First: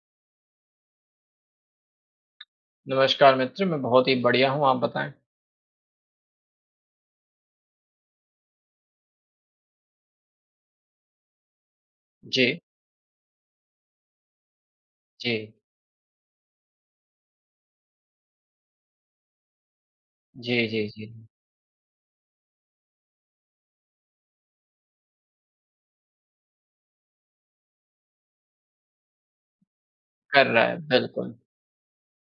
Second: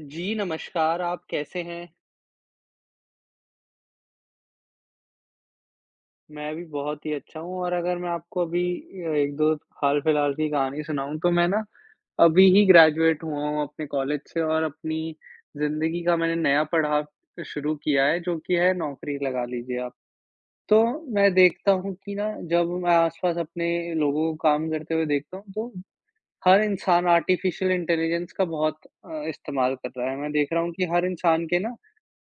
जी नमस्कार, आप कैसे हैं? नमस्कार मित्र! मैं बहुत ही बढ़िया हूँ। आप बताएँ? मैं भी बहुत ही अच्छा हूँ और अगर मैं आपको अभी अ, 1-2 हाल-फिलहाल की कहानी सुनाऊँ तो मैं ना अभी जी। ही ग्रेजुएट हुआ हूँ अपने कॉलेज से और अपनी जी। जिंदगी का मैंने नया पड़ाव शुरू किया है जो कि है नौकरी लगा लीजिए आप। जी, तो जी, जी। मैं देखता हूँ कि ना जब मैं आसपास अपने लोगों को काम करते हुए देखता हूँ तो हर इंसान आर्टिफ़िशियल इंटेलिजेंस का बहुत अ, इस्तेमाल कर रहा है। मैं कर देख रहा रहा हूँ है, कि हर बिल्कुल। इंसान के ना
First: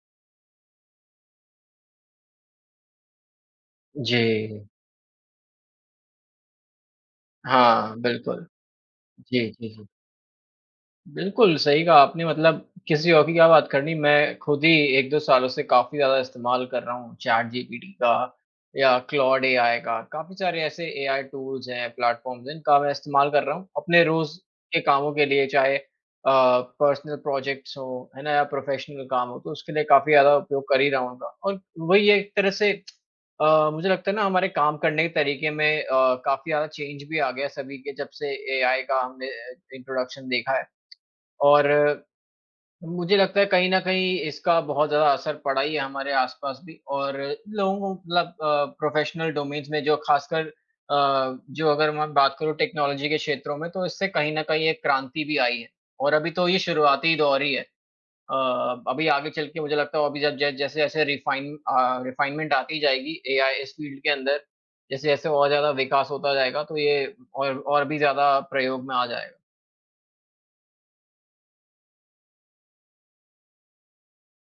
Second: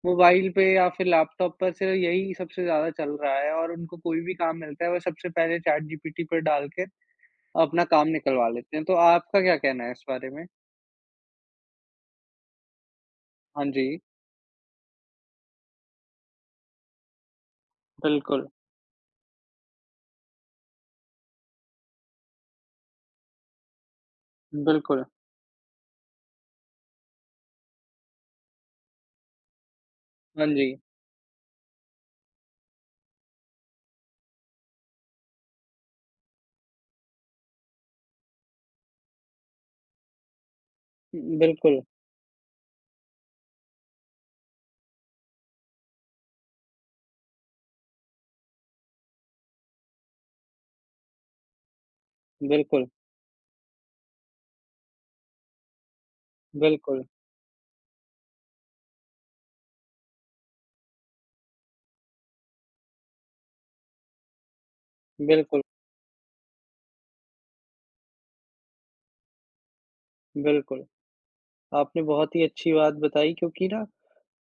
मोबाइल पे या फिर लैपटॉप पर से यही सबसे ज़्यादा चल रहा है और उनको कोई भी काम जी। मिलता है, वो सबसे पहले चैटजीपीटी पर डाल के अपना हाँ, काम बिल्कुल। निकलवा लेते हैं। तो आपका जी, क्या जी, कहना जी। है इस बारे में? बिल्कुल, सही कहा आपने मतलब किसी और की क्या हाँ बात करनी? जी। मैं खुद ही 1-2 सालों से काफ़ी ज़्यादा इस्तेमाल कर रहा हूँ चैटजीपीटी का बिल्कुल। या क्लॉड एआई का। काफ़ी सारे ऐसे एआई टूल्स हैं, प्लेटफ़ॉर्म्स हैं, इनका मैं इस्तेमाल कर रहा हूँ अपने रोज़ के बिल्कुल। कामों के लिए। चाहे अ, पर्सनल प्रोजेक्ट्स हों है ना या प्रोफ़ेशनल काम हों, तो उसके लिए काफ़ी ज़्यादा हाँ उपयोग जी। कर ही रहा हूँ इनका। और वही एक तरह से अ, मुझे लगता है ना हमारे काम करने के तरीके से अ, काफ़ी ज़्यादा चेंज भी आ गया सभी के जब से एआई का हमने अ, इंट्रोडक्शन देखा है। और बिल्कुल। अ मुझे लगता है कहीं न कहीं इसका बहुत ज़्यादा असर पड़ा ही है हमारे आसपास भी और लोगों को मतलब अ, प्रोफ़ेशनल डोमेन्स में जो खासकर अ, जो अगर मैं बात करूँ बिल्कुल। टेक्नोलॉजी के क्षेत्रों में तो इससे कहीं न कहीं एक क्रांति भी आई है। और अभी तो ये बिल्कुल। शुरुआती दौर ही है। अ, अभी आगे चलके मुझे लगता है और भी ज जब जैसे-जैसे रिफ़ाइन अ, रिफ़ाइनमेंट आती जाएगी एआई इस फील्ड के अंदर, जैसे-जैसे और बिल्कुल। ज़्यादा विकास होता जाएगा तो ये और, और भी ज़्यादा प्रयोग में आ जाएगा। बिल्कुल। आपने बहुत ही अच्छी बात बताई क्योंकि ना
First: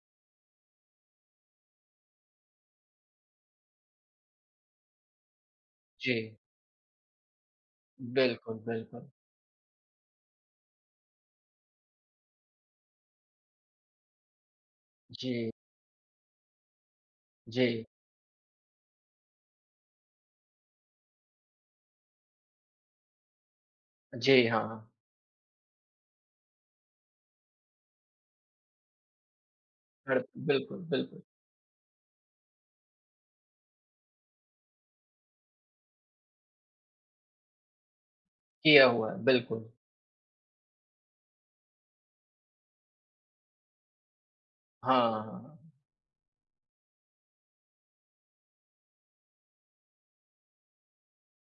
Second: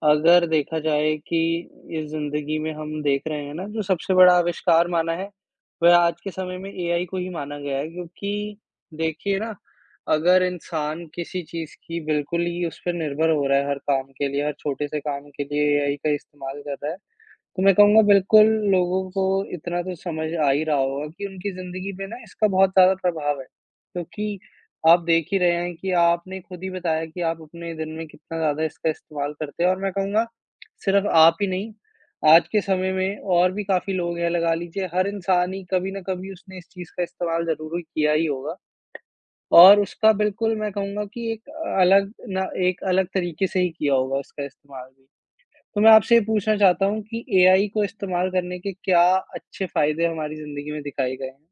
अगर देखा जाए कि इस जिंदगी में हम देख रहे हैं ना जो सबसे बड़ा आविष्कार माना है, वह आज के जी। समय में एआई को ही माना गया है क्योंकि बिल्कुल, बिल्कुल। देखिए ना, अगर इंसान किसी चीज़ की बिल्कुल ही उस पे निर्भर हो रहा है हर काम के लिए, हर छोटे से काम के जी। लिए एआई का इस्तेमाल करता है, तो मैं जी। कहूँगा बिल्कुल लोगों को इतना तो समझ आ ही रहा होगा कि उनकी जिंदगी पे ना इसका बहुत ज़्यादा प्रभाव है। क्योंकि जी, हाँ। आप देख ही रहे हैं कि आपने खुद ही बताया कि आप अपने दिन में कितना ज़्यादा इसका इस्तेमाल करते हैं और मैं कहूँगा, बिल्कुल, सिर्फ बिल्कुल। आप ही नहीं, आज के समय में और भी काफ़ी लोग हैं लगा लीजिए हर इंसान ही कभी ना कभी उसने इस चीज़ का इस्तेमाल ज़रूर ही किया ही होगा। किया हुआ है, बिल्कुल। और उसका बिल्कुल मैं कहूँगा कि एक अलग ना एक अलग तरीके से ही किया होगा उसका इस्तेमाल भी। हाँ। तो मैं आपसे ये पूछना चाहता हूँ कि एआई को इस्तेमाल करने के क्या अच्छे फायदे हमारी जिंदगी में दिखाए गए हैं?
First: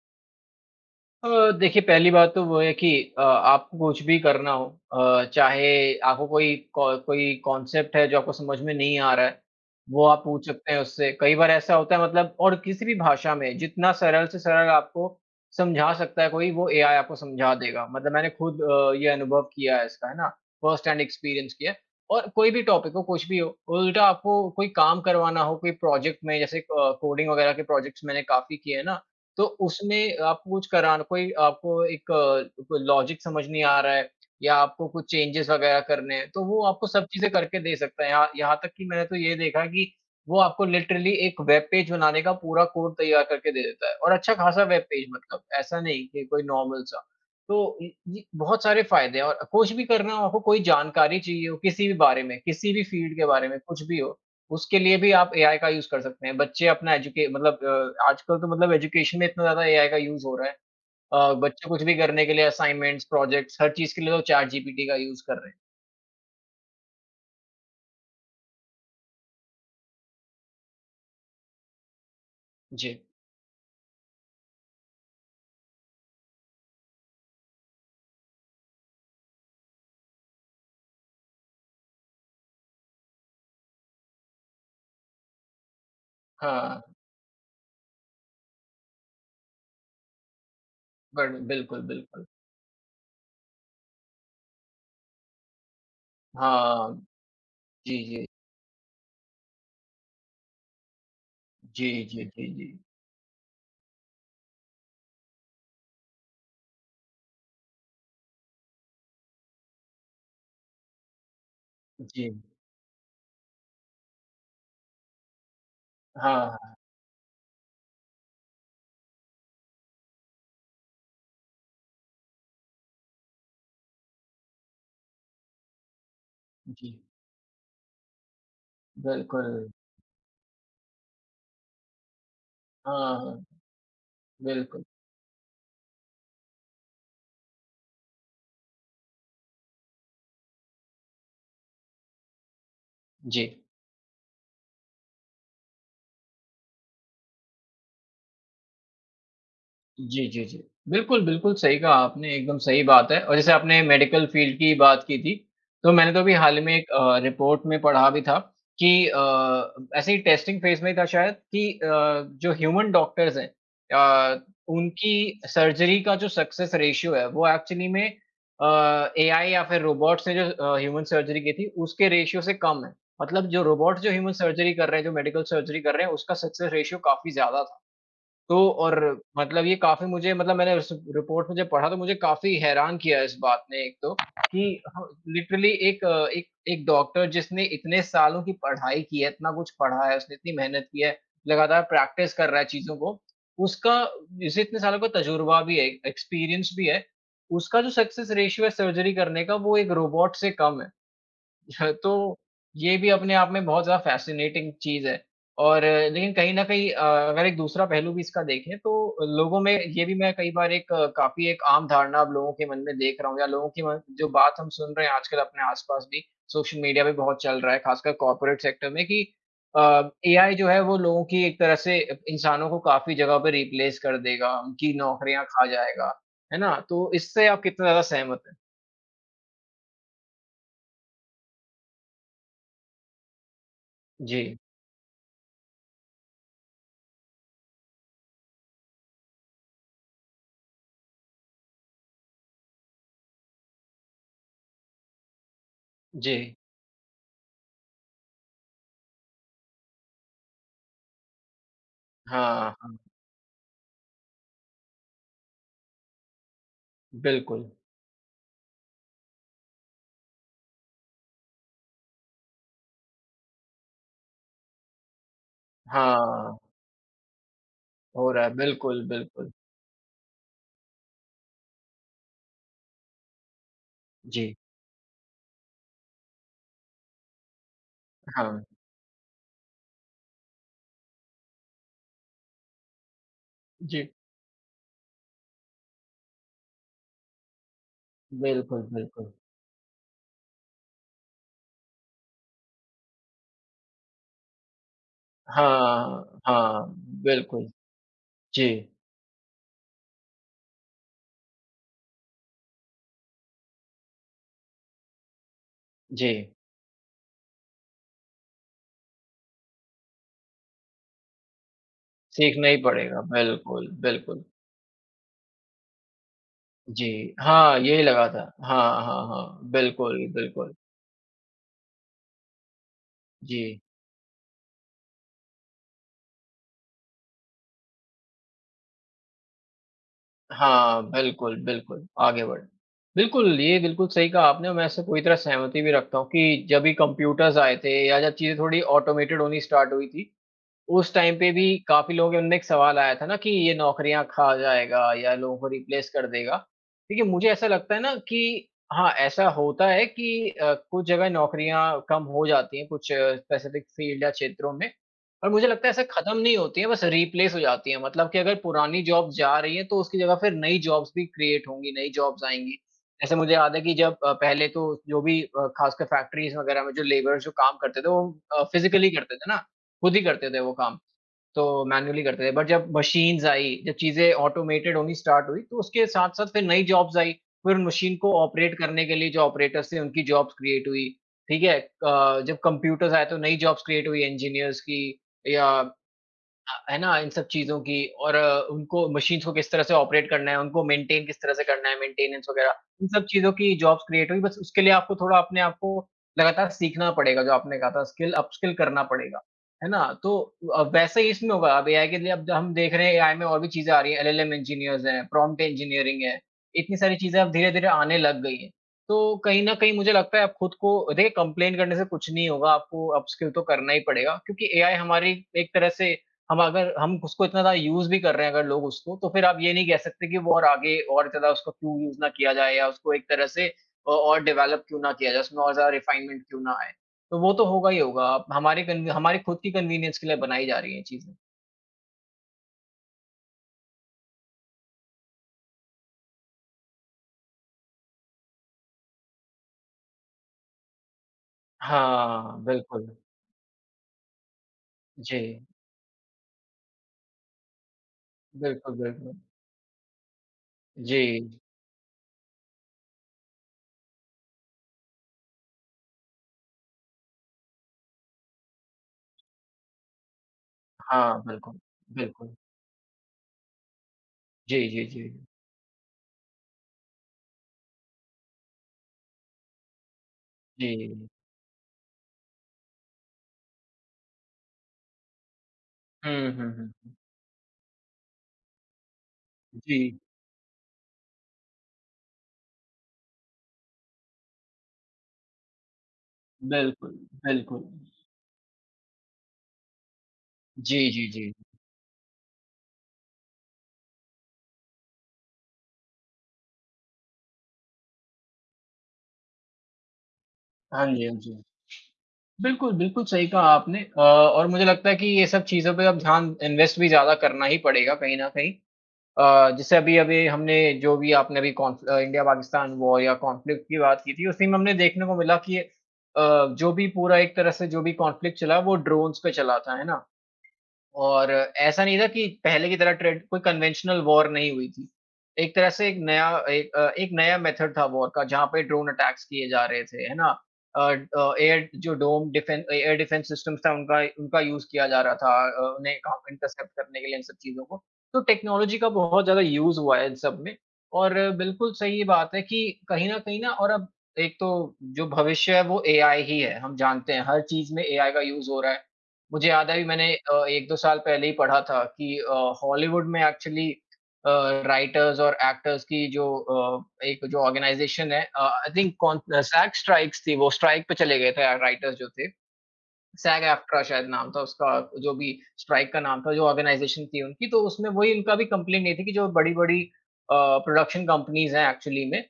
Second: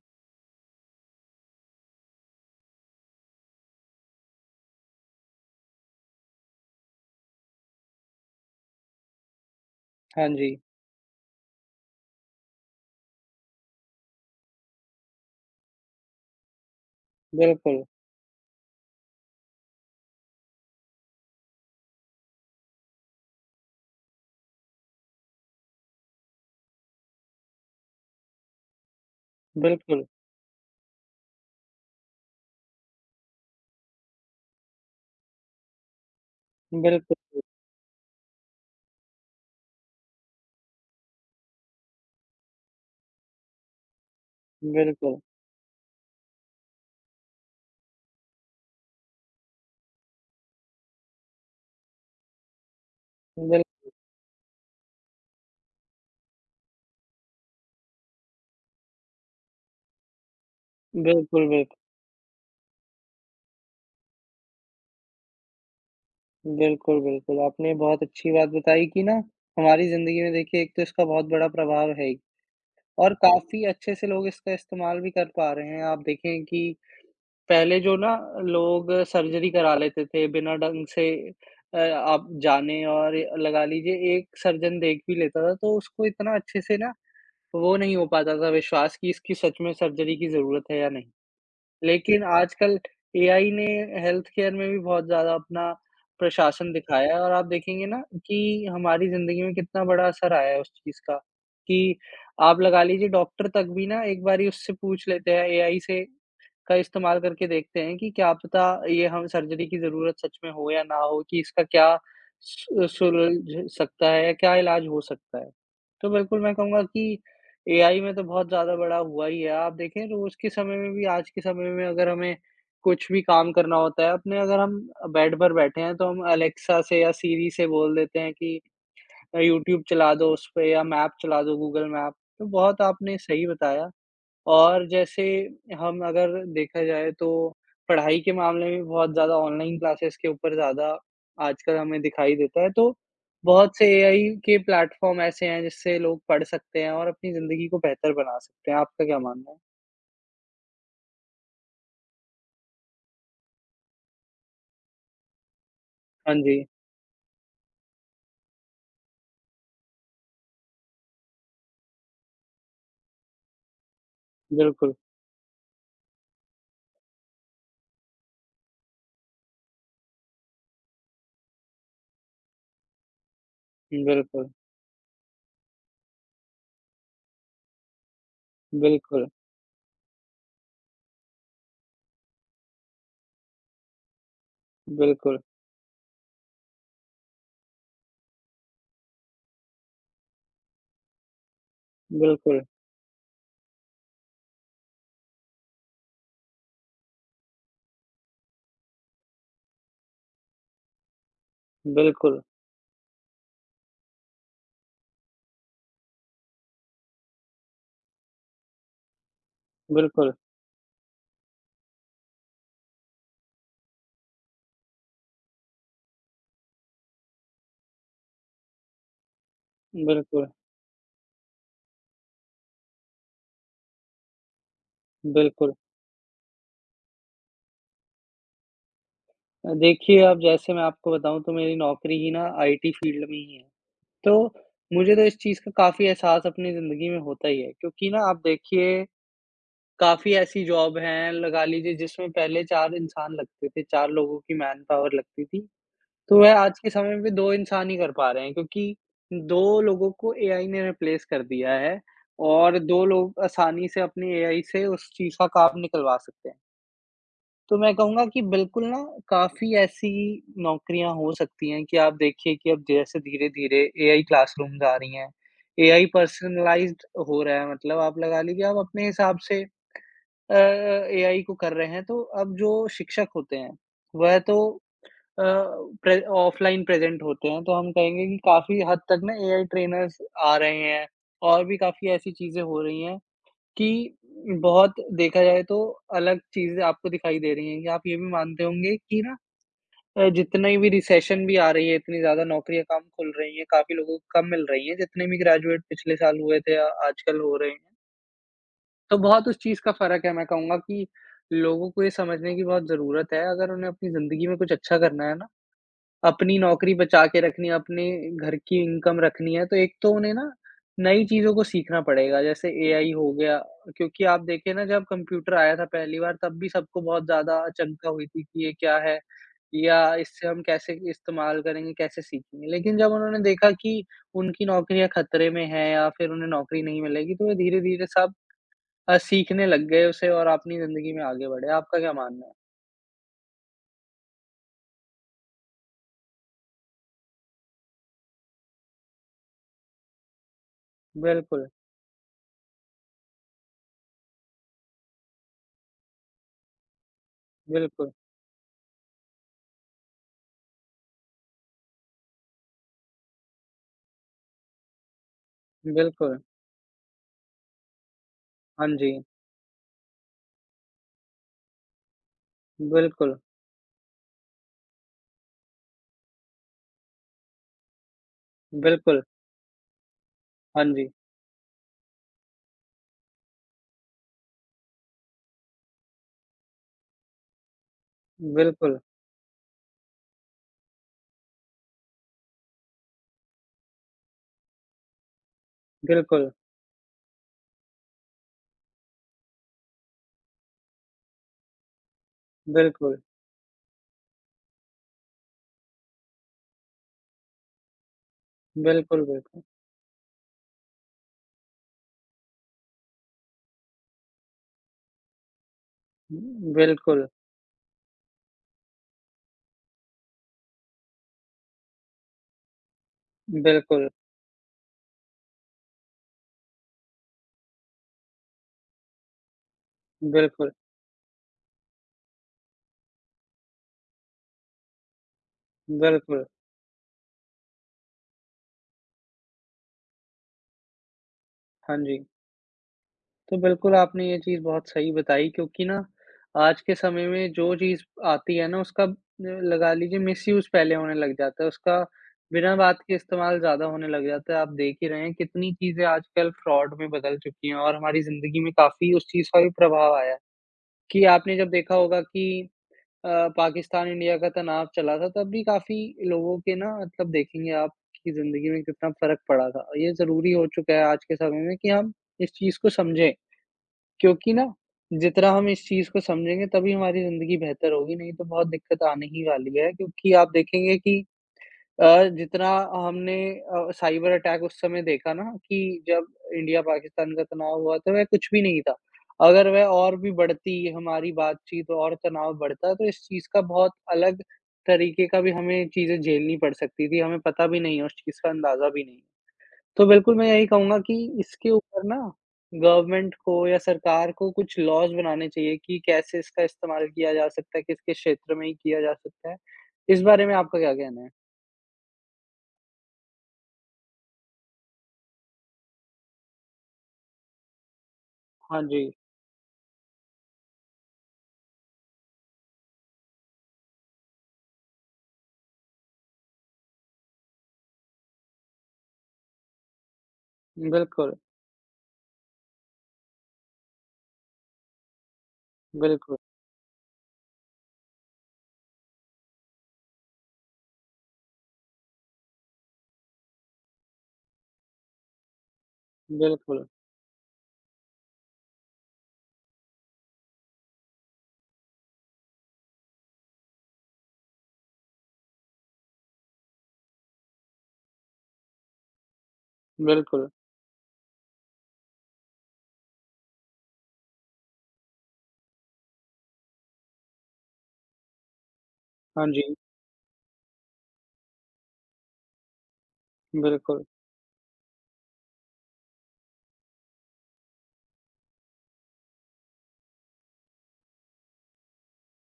अ, देखिए पहली बात तो वो है कि अ, आपको कुछ भी करना हो अ, चाहे आपको कोई को कोई कॉन्सेप्ट है जो आपको समझ में नहीं आ रहा है, वो आप हाँ पूछ जी। सकते हैं उससे कई बार ऐसा होता है मतलब और किसी भी भाषा में, जितना सरल से सरल आपको समझा सकता है कोई वो एआई आपको समझा बिल्कुल। देगा। मतलब मैंने खुद अ, ये अनुभव किया है इसका, है ना? फ़र्स्ट हैंड एक्सपीरियंस किया है। और कोई भी टॉपिक हो, कुछ भी हो, उल्टा आपको कोई काम करवाना हो कोई प्रोजेक्ट में जैसे अ, कोडिंग वगैरह के प्रोजेक्ट्स मैंने काफ़ी किए हैं ना, तो बिल्कुल। उसमें आपको कुछ कराना कोई आपको एक अ, कोई लॉजिक समझ नहीं आ रहा है या आपको कुछ चेंजेज़ वगैरह करने हैं तो वो आपको सब बिल्कु चीज़ें करके दे सकता है। यहा यहाँ तक कि मैंने तो ये देखा है कि, वो आपको लिटरली एक वेब पेज बनाने का पूरा कोड तैयार करके दे देता है और अच्छा खासा वेब पेज बिल्कुल। मतलब ऐसा नहीं कि कोई नॉर्मल सा। तो इ उ, बहुत सारे फायदे हैं और कुछ भी करना हो आपको कोई जानकारी चाहिए हो किसी भी बारे में, किसी भी फील्ड के बारे में कुछ बिल्कु भी हो, उसके लिए भी आप एआई का यूज़ कर सकते हैं। बच्चे अपना एजुके मतलब अ, आजकल तो मतलब एजुकेशन में इतना ज़्यादा एआई का यूज़ हो रहा है अ, बिल्कुल, बच्चे बिल्कु कुछ भी करने के लिए असाइनमेंट्स, प्रोजेक्ट्स हर चीज के लिए वो चैटजीपीटी का यूज़ कर रहे हैं। बिल्कुल, बिल्कुल। आपने बहुत अच्छी बात बताई कि ना हमारी जिंदगी में देखिए एक तो इसका बहुत बड़ा प्रभाव है ही जी। और काफ़ी अच्छे से लोग इसका इस्तेमाल भी कर पा रहे हैं। आप देखें कि पहले जो ना लोग सर्जरी करा लेते थे, बिना ढंग से अ, आप जाने और लगा लीजिए एक सर्जन देख भी लेता था तो उसको इतना हाँ, अच्छे से ना हाँ। वो नहीं हो पाता था विश्वास कि इसकी सच में सर्जरी की ज़रूरत है या नहीं। बढ़ बिल्कुल, लेकिन बिल्कुल। आजकल एआई ने हेल्थकेयर में भी बहुत ज़्यादा अपना प्रशासन हाँ। दिखाया और आप देखेंगे ना जी, जी। कि हमारी जिंदगी में कितना बड़ा असर आया है उस चीज़ का, कि जी, जी, जी, आप जी। लगा लीजिए डॉक्टर तक भी ना एक बारी उससे पूछ लेते हैं एआई से का इस्तेमाल करके देखते हैं कि क्या पता ये हम सर्जरी की ज़रूरत सच में हो या ना हो कि इसका क्या जी। सु अ, सुलझ सकता है, क्या इलाज हो सकता है। तो बिल्कुल हाँ, मैं हाँ। कहूँगा कि एआई में तो बहुत ज़्यादा बढ़ा हुआ ही है। आप देखें तो उसके समय में भी आज के समय में अगर हमें कुछ भी काम करना होता है, अपने अगर हम अ, बेड पर बैठे हैं तो हम अलेक्सा जी। से या सिरी से बोल देते हैं कि अ, बिल्कुल। यूट्यूब चला दो उस पे या मैप चला दो गूगल मैप तो बहुत हाँ, आपने हाँ। सही बताया बिल्कुल। और जैसे हम अगर देखा जाए तो पढ़ाई के मामले में भी बहुत ज़्यादा ऑनलाइन क्लासेस के ऊपर ज़्यादा आजकल हमें दिखाई देता है तो जी। बहुत से एआई के प्लेटफ़ॉर्म ऐसे हैं जिससे लोग पढ़ सकते हैं और अपनी जिंदगी को बेहतर बना सकते हैं। आपका क्या मानना है? जी, जी, जी। बिल्कुल, बिल्कुल सही कहा आपने एकदम सही बात है और जैसे आपने मेडिकल फ़ील्ड की बात की थी। तो मैंने तो अभी हाँ हाल ही जी। में एक अ, रिपोर्ट में पढ़ा भी था कि अ, ऐसे ही टेस्टिंग फ़ेज़ में था शायद कि अ, जो ह्यूमन डॉक्टर्स हैं। अ, बिल्कुल। उनकी सर्जरी का जो सक्सेस रेशियो है। वो एक्चुअली में अ, एआई या फ़िर रोबोट से जो अ, ह्यूमन सर्जरी की थी उसके रेशियो से कम है। मतलब जो रोबोट जो ह्यूमन बिल्कुल। सर्जरी कर रहे हैं, जो मेडिकल सर्जरी कर रहे हैं उसका सक्सेस रेशियो काफ़ी ज़्यादा था। तो और बिल्कुल। मतलब ये काफ़ी मुझे मतलब मैंने उस रिपोर्ट में जब पढ़ा तो मुझे काफ़ी हैरान किया इस बात ने एक तो कि बिल्कुल। लिटरली एक अ, एक एक डॉक्टर जिसने इतने सालों की पढ़ाई की है, इतना कुछ पढ़ा है, उसने इतनी मेहनत की है, लगातार प्रैक्टिस कर रहा है बिल्कुल। चीज़ों को। उसका जिसे इतने सालों का तजुर्बा भी है, एक्सपीरियंस भी है, उसका जो सक्सेस रेशियो है सर्जरी करने का वो एक रोबोट से कम है। तो बिल्कुल। ये भी अपने आप में बहुत ज़्यादा फ़ैसिनेटिंग चीज़ है। और अ, लेकिन कहीं न कहीं अ, अगर एक दूसरा पहलू भी इसका देखें तो लोगों में ये भी मैं बिल्कुल। कई बार एक काफ़ी एक आम धारणा लोगों के मन में देख रहा हूँ या लोगों की म जो बात हम सुन रहे हैं आजकल अपने आस-पास भी, सोशल मीडिया में बहुत चल रहा है। ख़ासकर कॉर्पोरेट सेक्टर में कि अ, बिल्कुल। एआई जो है वो लोगों की एक तरह से इंसानों को काफ़ी जगह पे रिप्लेस कर देगा, उनकी नौकरियाँ खा बिल्कुल। जाएगा। है ना? तो इससे आप कितना ज़्यादा सहमत हैं? अ, देखिए अब जैसे मैं आपको बताऊँ तो मेरी नौकरी ही ना आईटी फ़ील्ड में ही है। तो जी। मुझे तो इस चीज़ का काफ़ी एहसास अपनी जिंदगी में होता ही है। क्योंकि ना आप देखिए काफ़ी ऐसी जॉब हैं लगा लीजिए जिसमें पहले 4 इंसान लगते थे, 4 लोगों की मैनपावर लगती थी। तो जी। वह आज के समय में 2 इंसान ही कर पा रहे हैं। क्योंकि 2 लोगों को एआई ने रिप्लेस कर दिया है हाँ, और 2 हाँ। लोग आसानी से अपनी एआई से उस चीज़ का काम निकलवा सकते हैं। बिल्कुल। तो मैं कहूँगा कि बिल्कुल ना काफ़ी ऐसी नौकरियाँ हो सकती हैं कि आप देखिए कि अब जैसे धीरे-धीरे एआई क्लासरूमज़ आ रही हैं। एआई हाँ। पर्सनलाइज़्ड अ, हो रहा है। मतलब आप हो लगा रहा है। लीजिए आप बिल्कुल, अपने हिसाब बिल्कुल। से अ अ, एआई को कर रहे हैं। तो अब जो शिक्षक होते हैं वह जी। तो अ, प्रे ऑफ़लाइन प्रेज़ेंट होते हैं। तो हम कहेंगे कि हाँ। काफ़ी हद तक ना एआई ट्रेनर्स आ रहे हैं। और भी काफ़ी ऐसी चीजें हो रही हैं जी। कि बहुत देखा जाए तो अलग चीज़ें आपको दिखाई दे रही हैं। कि आप ये भी मानते बिल्कुल, होंगे कि बिल्कुल। ना अ, जितना ही भी रिसेशन भी आ रही है, इतनी ज़्यादा नौकरियाँ कम खुल रही हैं। काफ़ी लोगों को कम मिल रही हैं जितने भी ग्रेजुएट पिछले हाँ, साल हुए थे हाँ या आजकल हो बिल्कुल। रहे हैं। जी। तो बहुत उस चीज का फ़र्क है। मैं कहूँगा कि लोगों को ये समझने की बहुत ज़रूरत है। अगर उन्हें अपनी जिंदगी में कुछ अच्छा करना है ना, जी। अपनी नौकरी बचा के रखनी है, अपने घर की इनकम रखनी है तो एक तो उन्हें ना नई चीज़ों को सीखना पड़ेगा सीखना जैसे ही एआई पड़ेगा। हो गया। बिल्कुल, क्योंकि आप बिल्कुल। देखिए ना जब कंप्यूटर आया था पहली बार तब भी सबको बहुत जी। ज़्यादा हाँ, यही चिंता हुई लगा था। थी कि ये क्या हाँ, है हाँ, हाँ, या बिल्कुल, इससे हम बिल्कुल। कैसे इस्तेमाल करेंगे, कैसे सीखेंगे। लेकिन जब उन्होंने देखा जी। कि उनकी नौकरियाँ खतरे में हैं या फिर उन्हें नौकरी नहीं मिलेगी तो वे धीरे-धीरे सब अ, सीखने लग गए उसे और अपनी हाँ, जिंदगी में आगे बिल्कुल, बढ़े। आपका बिल्कुल। क्या आगे मानना है? बढ़ें। बिल्कुल, ये बिल्कुल सही कहा आपने। मैं इससे पूरी तरह सहमति भी रखता हूँ कि जब भी कंप्यूटर्स आए थे या जब चीज़ें थोड़ी ऑटोमेटेड होनी स्टार्ट हुई थी, उस टाइम पे बिल्कुल। भी काफ़ी लोगों के मन में एक सवाल आया था ना कि ये नौकरियाँ खा जाएगा या लोगों को रिप्लेस कर देगा। देखिए मुझे ऐसा लगता है बिल्कुल। ना कि हाँ, ऐसा होता है कि अ, कुछ जगह नौकरियाँ कम हो जाती हैं कुछ स्पेसिफिक फील्ड या क्षेत्रों में। पर मुझे लगता है ऐसे बिल्कुल। खत्म नहीं होती हैं, बस रिप्लेस हो जाती हैं। मतलब कि अगर हाँ पुरानी जी। जॉब्स जा रही हैं तो उसकी जगह फिर नई जॉब्स भी क्रिएट होंगी, नई जॉब्स आएँगी। जैसे बिल्कुल। मुझे याद है कि जब अ, पहले तो जो भी अ, खासकर फैक्टरीज़ वगैरह में जो लेबर्स जो काम करते थे वो अ, फिजिकली बिल्कुल। करते थे ना, खुद ही करते थे वो हाँ काम। जी। तो मैनुअली करते थे। बट जब मशीन्स आईं, जब चीज़ें ऑटोमेटेड होनी स्टार्ट हुई तो उसके साथ-साथ फिर नई जॉब्स आईं। फिर उन मशीन को ऑपरेट बिल्कुल। करने के लिए जो ऑपरेटर्स थे, उनकी जॉब्स क्रिएट हुई। ठीक है? क जब कंप्यूटर्स आए तो नई जॉब्स क्रिएट हुई इंजीनियर्स की या अ, बिल्कुल। है ना, इन सब चीज़ों की। और उनको मशीन्स को किस तरह से ऑपरेट करना है, उनको मेंटेनें किस तरह से करना है, मेंटेनेंस वगैरह, इन बिल्कुल। सब चीज़ों की जॉब्स क्रिएट हुई। बस उसके लिए आपको थोड़ा अपने आप को लगातार सीखना पड़ेगा। जो आपने कहा था स्किल, अपस्किल करना बिल्कुल, पड़ेगा। बिल्कुल। है ना? तो अ, वैसा ही इसमें होगा अब एआई के लिए अब द हम देख रहे हैं एआई में और भी चीज़ें आ रही हैं। एलएलएम इंजीनियर्स हैं, प्रॉम्प्ट इंजीनियरिंग उ है। उ इतनी सारी बिल्कुल। चीज़ें अब धीरे-धीरे आने लग गई हैं तो कहीं न कहीं मुझे लगता है आप खुद को अ, देखिए कंप्लेंट करने से कुछ नहीं होगा, आपको अपस्किल तो करना ही बिल्कुल। पड़ेगा। क्योंकि एआई हमारी एक तरह से हम अगर हम उसको इतना ज्यादा यूज़ भी कर रहे हैं अगर लोग उसको, तो फिर आप ये नहीं कह सकते कि वो और बिल्कुल। आगे और ज़्यादा उसको क्यों यूज़ ना किया जाए या उसको एक तरह से अ और डेवलप क्यों ना किया जाए, उसमें और ज़्यादा रिफ़ाइनमेंट बिल्कुल। क्यों ना आए, तो वो तो होगा ही होगा। अब हमारे कन हमारे खुद की कन्वीनियंस के लिए बनाई जा रही हैं ये चीज़ें। हाँ जी। तो बिल्कुल, आपने ये चीज़ बहुत सही बताई क्योंकि ना आज के समय में जो चीज़ आती है ना उसका उम, लगा लीजिए मिसयूज़ पहले होने लग जाता है उसका हाँ, बिना बात बिल्कुल। के इस्तेमाल ज़्यादा होने लग जाता है। आप देख ही रहे हैं जी। कितनी चीज़ें आजकल फ्रॉड में बदल चुकी हैं और हमारी ज़िंदगी में बिल्कुल, काफ़ी उस बिल्कुल। चीज़ का भी प्रभाव आया है, कि जी। आपने जब देखा होगा कि अ, पाकिस्तान इंडिया का तनाव चला था तब भी काफ़ी लोगों के ना मतलब देखेंगे आप कि ज़िंदगी में कितना फ़र्क पड़ा था। ये ज़रूरी हो चुका है आज के हाँ, समय में बिल्कुल, कि हम इस बिल्कुल। चीज़ को समझें क्योंकि ना जी, जी, जी। जितना हम इस चीज़ को समझेंगे तभी हमारी ज़िंदगी बेहतर होगी नहीं तो बहुत दिक्कत आने ही वाली है, क्योंकि आप देखेंगे कि जी। अ, जितना हमने अ, साइबर अटैक उस समय देखा ना कि जब हुँ, हुँ, इंडिया, हुँ। पाकिस्तान का तनाव हुआ तो वह कुछ भी नहीं था, अगर वह और जी। भी बढ़ती हमारी बातचीत और तनाव बढ़ता तो इस चीज़ का बहुत अलग तरीक़े का भी हमें चीज़ें झेलनी पड़ सकती बिल्कुल, थी। हमें पता भी नहीं है, बिल्कुल। उस चीज़ का अंदाजा भी नहीं तो बिल्कुल मैं यही कहूँगा जी, कि जी, जी। इसके ऊपर ना गवर्नमेंट को या सरकार को कुछ लॉज़ बनाने चाहिए कि कैसे इसका इस्तेमाल किया जा सकता है, किसके क्षेत्र में ही किया जा सकता है। इस बारे में आपका क्या हाँ कहना जी, है? हाँ जी, बिल्कुल, बिल्कुल, सही कहा आपने अ, और मुझे लगता है कि ये सब चीज़ों पे अब ध्यान इन्वेस्ट भी ज़्यादा करना ही पड़ेगा कहीं न कहीं हाँ जी। अ, जैसे अभी-अभी हमने जो भी आपने अभी कॉन्फ अ, इंडिया पाकिस्तान वॉर या कॉन्फ्लिक्ट की बात की थी, उसी में हमने देखने को मिला कि अ, जो भी पूरा एक तरह से जो भी कॉन्फ्लिक्ट चला, वो ड्रोन्स पे चला था, है ना? बिल्कुल। और ऐसा नहीं था कि पहले की तरह ट्रेन कोई कन्वेंशनल वॉर नहीं हुई थी एक तरह से एक बिल्कुल। नया एक एक नया मेथड था वॉर का, जहाँ पे ड्रोन अटैक्स किए जा रहे थे, है ना? अ अ, एट जो डोम डिफें अ, एयर डिफेंस सिस्टम था, उनका उनका यूज़ किया जा रहा था अ अ उन्हें काफ़ी बिल्कुल। इंटरसेप्ट करने के लिए इन सब चीज़ों को तो टेक्नोलॉजी का बहुत ज़्यादा यूज़ हुआ है इन सब में और बिल्कुल सही बात है कि कहीं न कहीं ना और अब एक तो जो भविष्य है वो एआई ही है, हम जानते हैं हर चीज़ में एआई का यूज़ हो रहा है। मुझे याद है अभी मैंने बिल्कुल। अ, 1-2 साल पहले ही पढ़ा था कि अ, हॉलीवुड में एक्चुअली अ, राइटर्स और एक्टर्स की जो अ, एक जो ऑर्गनाइज़ेशन है, अ, आई थिंक कोन हाँ अ, जी। सैग स्ट्राइक्स थी वो स्ट्राइक पे चले गए थे अ, राइटर्स जो थे सैग-एफ़्ट्रा बिल्कुल। शायद नाम था उसका जो भी स्ट्राइक का नाम था, जो ऑर्गनाइज़ेशन थी उनकी, तो उसमें वही इनका भी कम्प्लेंट ये थी कि जो बड़ी-बड़ी अ, प्रोडक्शन कंपनीज़ हैं एक्चुअली में,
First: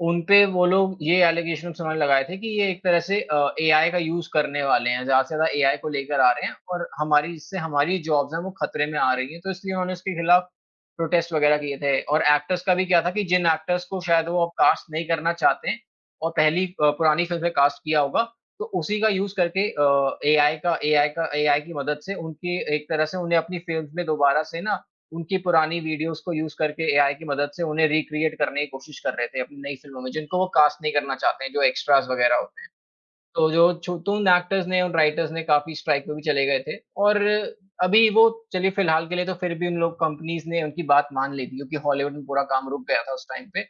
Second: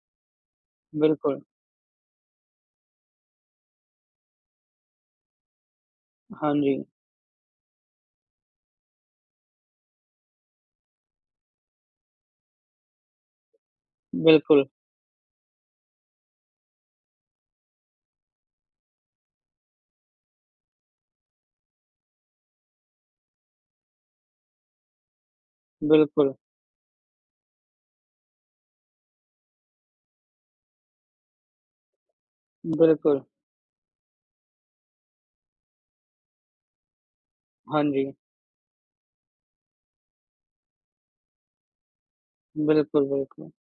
उन पे वो लोग ये बिल्कुल। एलिगेशन्स उन्होंने लगाए थे कि ये एक तरह से अ, एआई का यूज़ करने वाले हैं ज़्यादा से ज़्यादा एआई को लेकर आ रहे हाँ हैं जी। और हमारी, जिससे हमारी जॉब्स हैं वो खतरे में आ रही हैं तो इसलिए उन्होंने इसके खिलाफ प्रोटेस्ट वग़ैरह किए थे और एक्टर्स का भी क्या था कि जिन एक्टर्स को शायद वो बिल्कुल। कास्ट नहीं करना चाहते हैं और पहली अ, पुरानी फ़िल्म में कास्ट किया होगा। तो उसी का यूज़ करके अ, एआई का एआई का एआई की मदद से उनकी एक तरह से उन्हें अपनी फ़िल्म्स में दोबारा से ना उनकी पुरानी वीडियोज़ को बिल्कुल। यूज़ करके एआई की मदद से उन्हें रीक्रिएट करने की कोशिश कर रहे थे अपनी नई फिल्मों में जिनको वो कास्ट नहीं करना चाहते हैं, जो एक्स्ट्राज़ वग़ैरह होते हैं बिल्कुल। तो जो छु तो उन एक्टर्स ने, उन राइटर्स ने काफ़ी स्ट्राइक पे भी चले गए थे और हाँ अभी जी। वो चलिए फिलहाल के लिए तो फिर भी उन लोग कंपनीज़ ने उनकी बात मान ली थी क्योंकि हॉलिवुड में पूरा काम रुक गया बिल्कुल, था उस टाइम बिल्कुल। पे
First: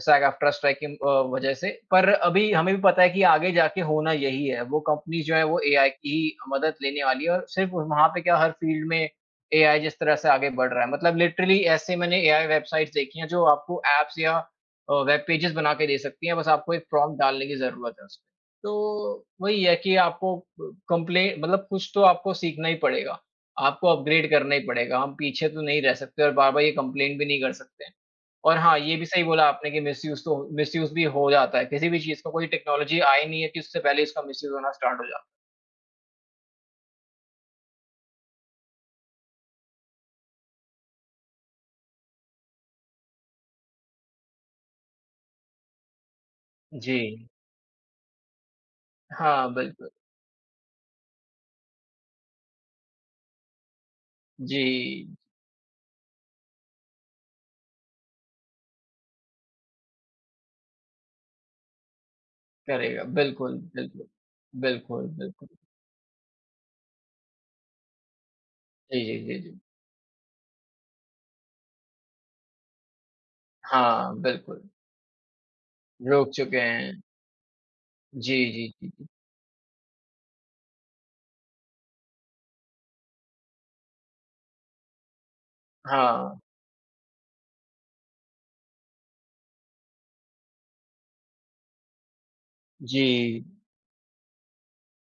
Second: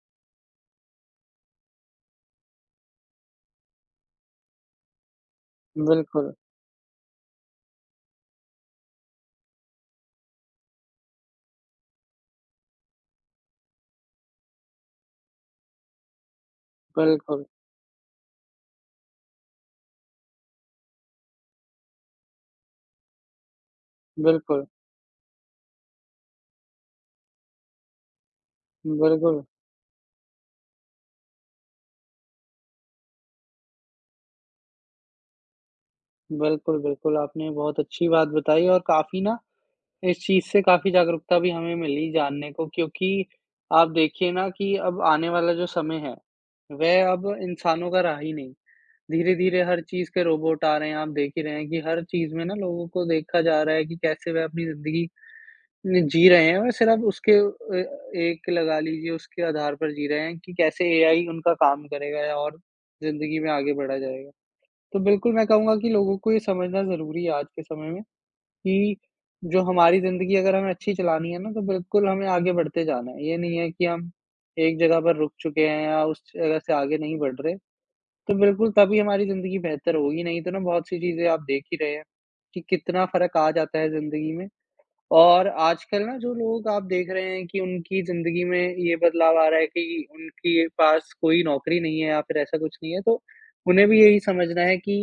सैग-एफ़्ट्रा स्ट्राइक की अ, वज़ह से पर अभी हमें भी पता है कि, आगे जाके होना यही है वो कंपनीज़ जो हैं वो एआई की ही बिल्कुल। मदद लेने वाली हैं और सिर्फ वहाँ पे क्या हर फ़ील्ड में एआई जिस तरह से आगे बढ़ रहा है मतलब लिटरली ऐसे मैंने एआई वेबसाइट्स देखी हैं जो आपको एप्स या अ, वेब पेजेस बनाकर दे सकती हैं बस आपको एक प्रॉम्प्ट बिल्कुल। डालने की ज़रूरत है उसमें तो वही है कि, आपको अ, कम्प्ले मतलब कुछ तो आपको सीखना ही पड़ेगा, आपको अपग्रैड करना ही बिल्कुल। पड़ेगा। हम पीछे तो नहीं रह सकते और बार-बार ये कम्प्लेन भी नहीं कर सकते और हाँ, ये भी सही बिल्कुल। बोला आपने कि मिसयूज़ तो हो मिसयूज़ भी हो जाता है। किसी भी चीज़ को कोई टेक्नॉलजी आई नहीं है कि उससे पहले इसका मिसयूज़ होना स्टार्ट हो जा बिल्कुल, बिल्कुल, आपने बहुत अच्छी बात बताई और काफ़ी ना, इस चीज़ से काफ़ी जागरूकता भी हमें मिली जानने को क्योंकि, आप देखिए ना कि अब आने वाला जो समय है, वह अब जी। इंसानों का रहा ही नहीं। हाँ, धीरे-धीरे हर बिल्कुल। चीज़ के रोबोट आ रहे हैं आप देख ही रहे हैं कि हर चीज़ में ना लोगों को देखा जा रहा है कि कैसे वह अपनी ज़िंदगी जी। जी रहे हैं और सिर्फ़ उसके ए एक लगा लीजिए उसके आधार पर जी रहे हैं कि कैसे एआई उनका काम करेगा और करेगा ज़िंदगी में बिल्कुल, आगे बढ़ा बिल्कुल, जाएगा। तो बिल्कुल, बिल्कुल मैं बिल्कुल। कहूँगा कि लोगों को ये समझना ज़रूरी है आज के समय में, कि जी, जी, जी, जी। जो हमारी ज़िंदगी अगर हमें अच्छी चलानी है ना तो बिल्कुल हमें आगे बढ़ते जाना है। ये नहीं है कि हम हाँ, बिल्कुल। एक जगह पे रुक चुके हैं या उस रोक चुके जगह से आगे हैं। नहीं बढ़ रहें। तो जी, बिल्कुल जी, तभी जी। हमारी ज़िंदगी बेहतर होगी नहीं तो ना बहुत-सी चीज़ें आप देख ही रहे हैं, कि कितना फ़र्क आ जाता है ज़िंदगी में। और आजकल ना जो हाँ। लोग आप देख रहे हैं कि उनकी ज़िंदगी में ये बदलाव आ रहा है कि उनके पास कोई नौकरी नहीं है या फिर ऐसा कुछ नहीं है तो, जी। उन्हें भी यही समझना है कि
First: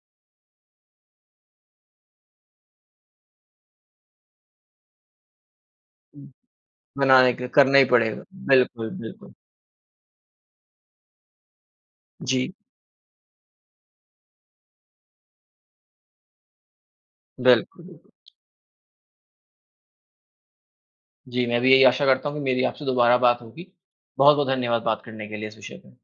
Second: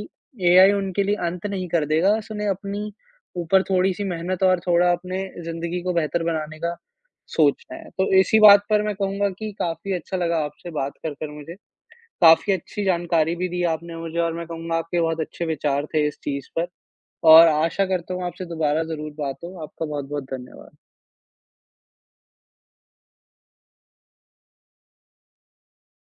एआई उनके लिए अंत नहीं कर देगा उसने अपनी ऊपर थोड़ी-सी मेहनत और थोड़ा अपने ज़िंदगी को बेहतर बनाने का बनाने के लिए, सोचना करना ही है। तो पड़ेगा। इसी बात पर बिल्कुल, मैं कहूँगा बिल्कुल। कि काफ़ी अच्छा लगा आपसे बात कर कर मुझे, काफ़ी जी। अच्छी जानकारी भी दी आपने मुझे और मैं कहूँगा आपके बहुत अच्छे विचार थे इस चीज़ पर। और आशा बिल्कुल। करता हूँ आपसे दोबारा ज़रूर बात हो, आपका बहुत-बहुत धन्यवाद। जी, मैं भी यही आशा करता हूँ कि मेरी आपसे दोबारा बात होगी। बहुत-बहुत धन्यवाद बात करने के लिए इस विषय पे।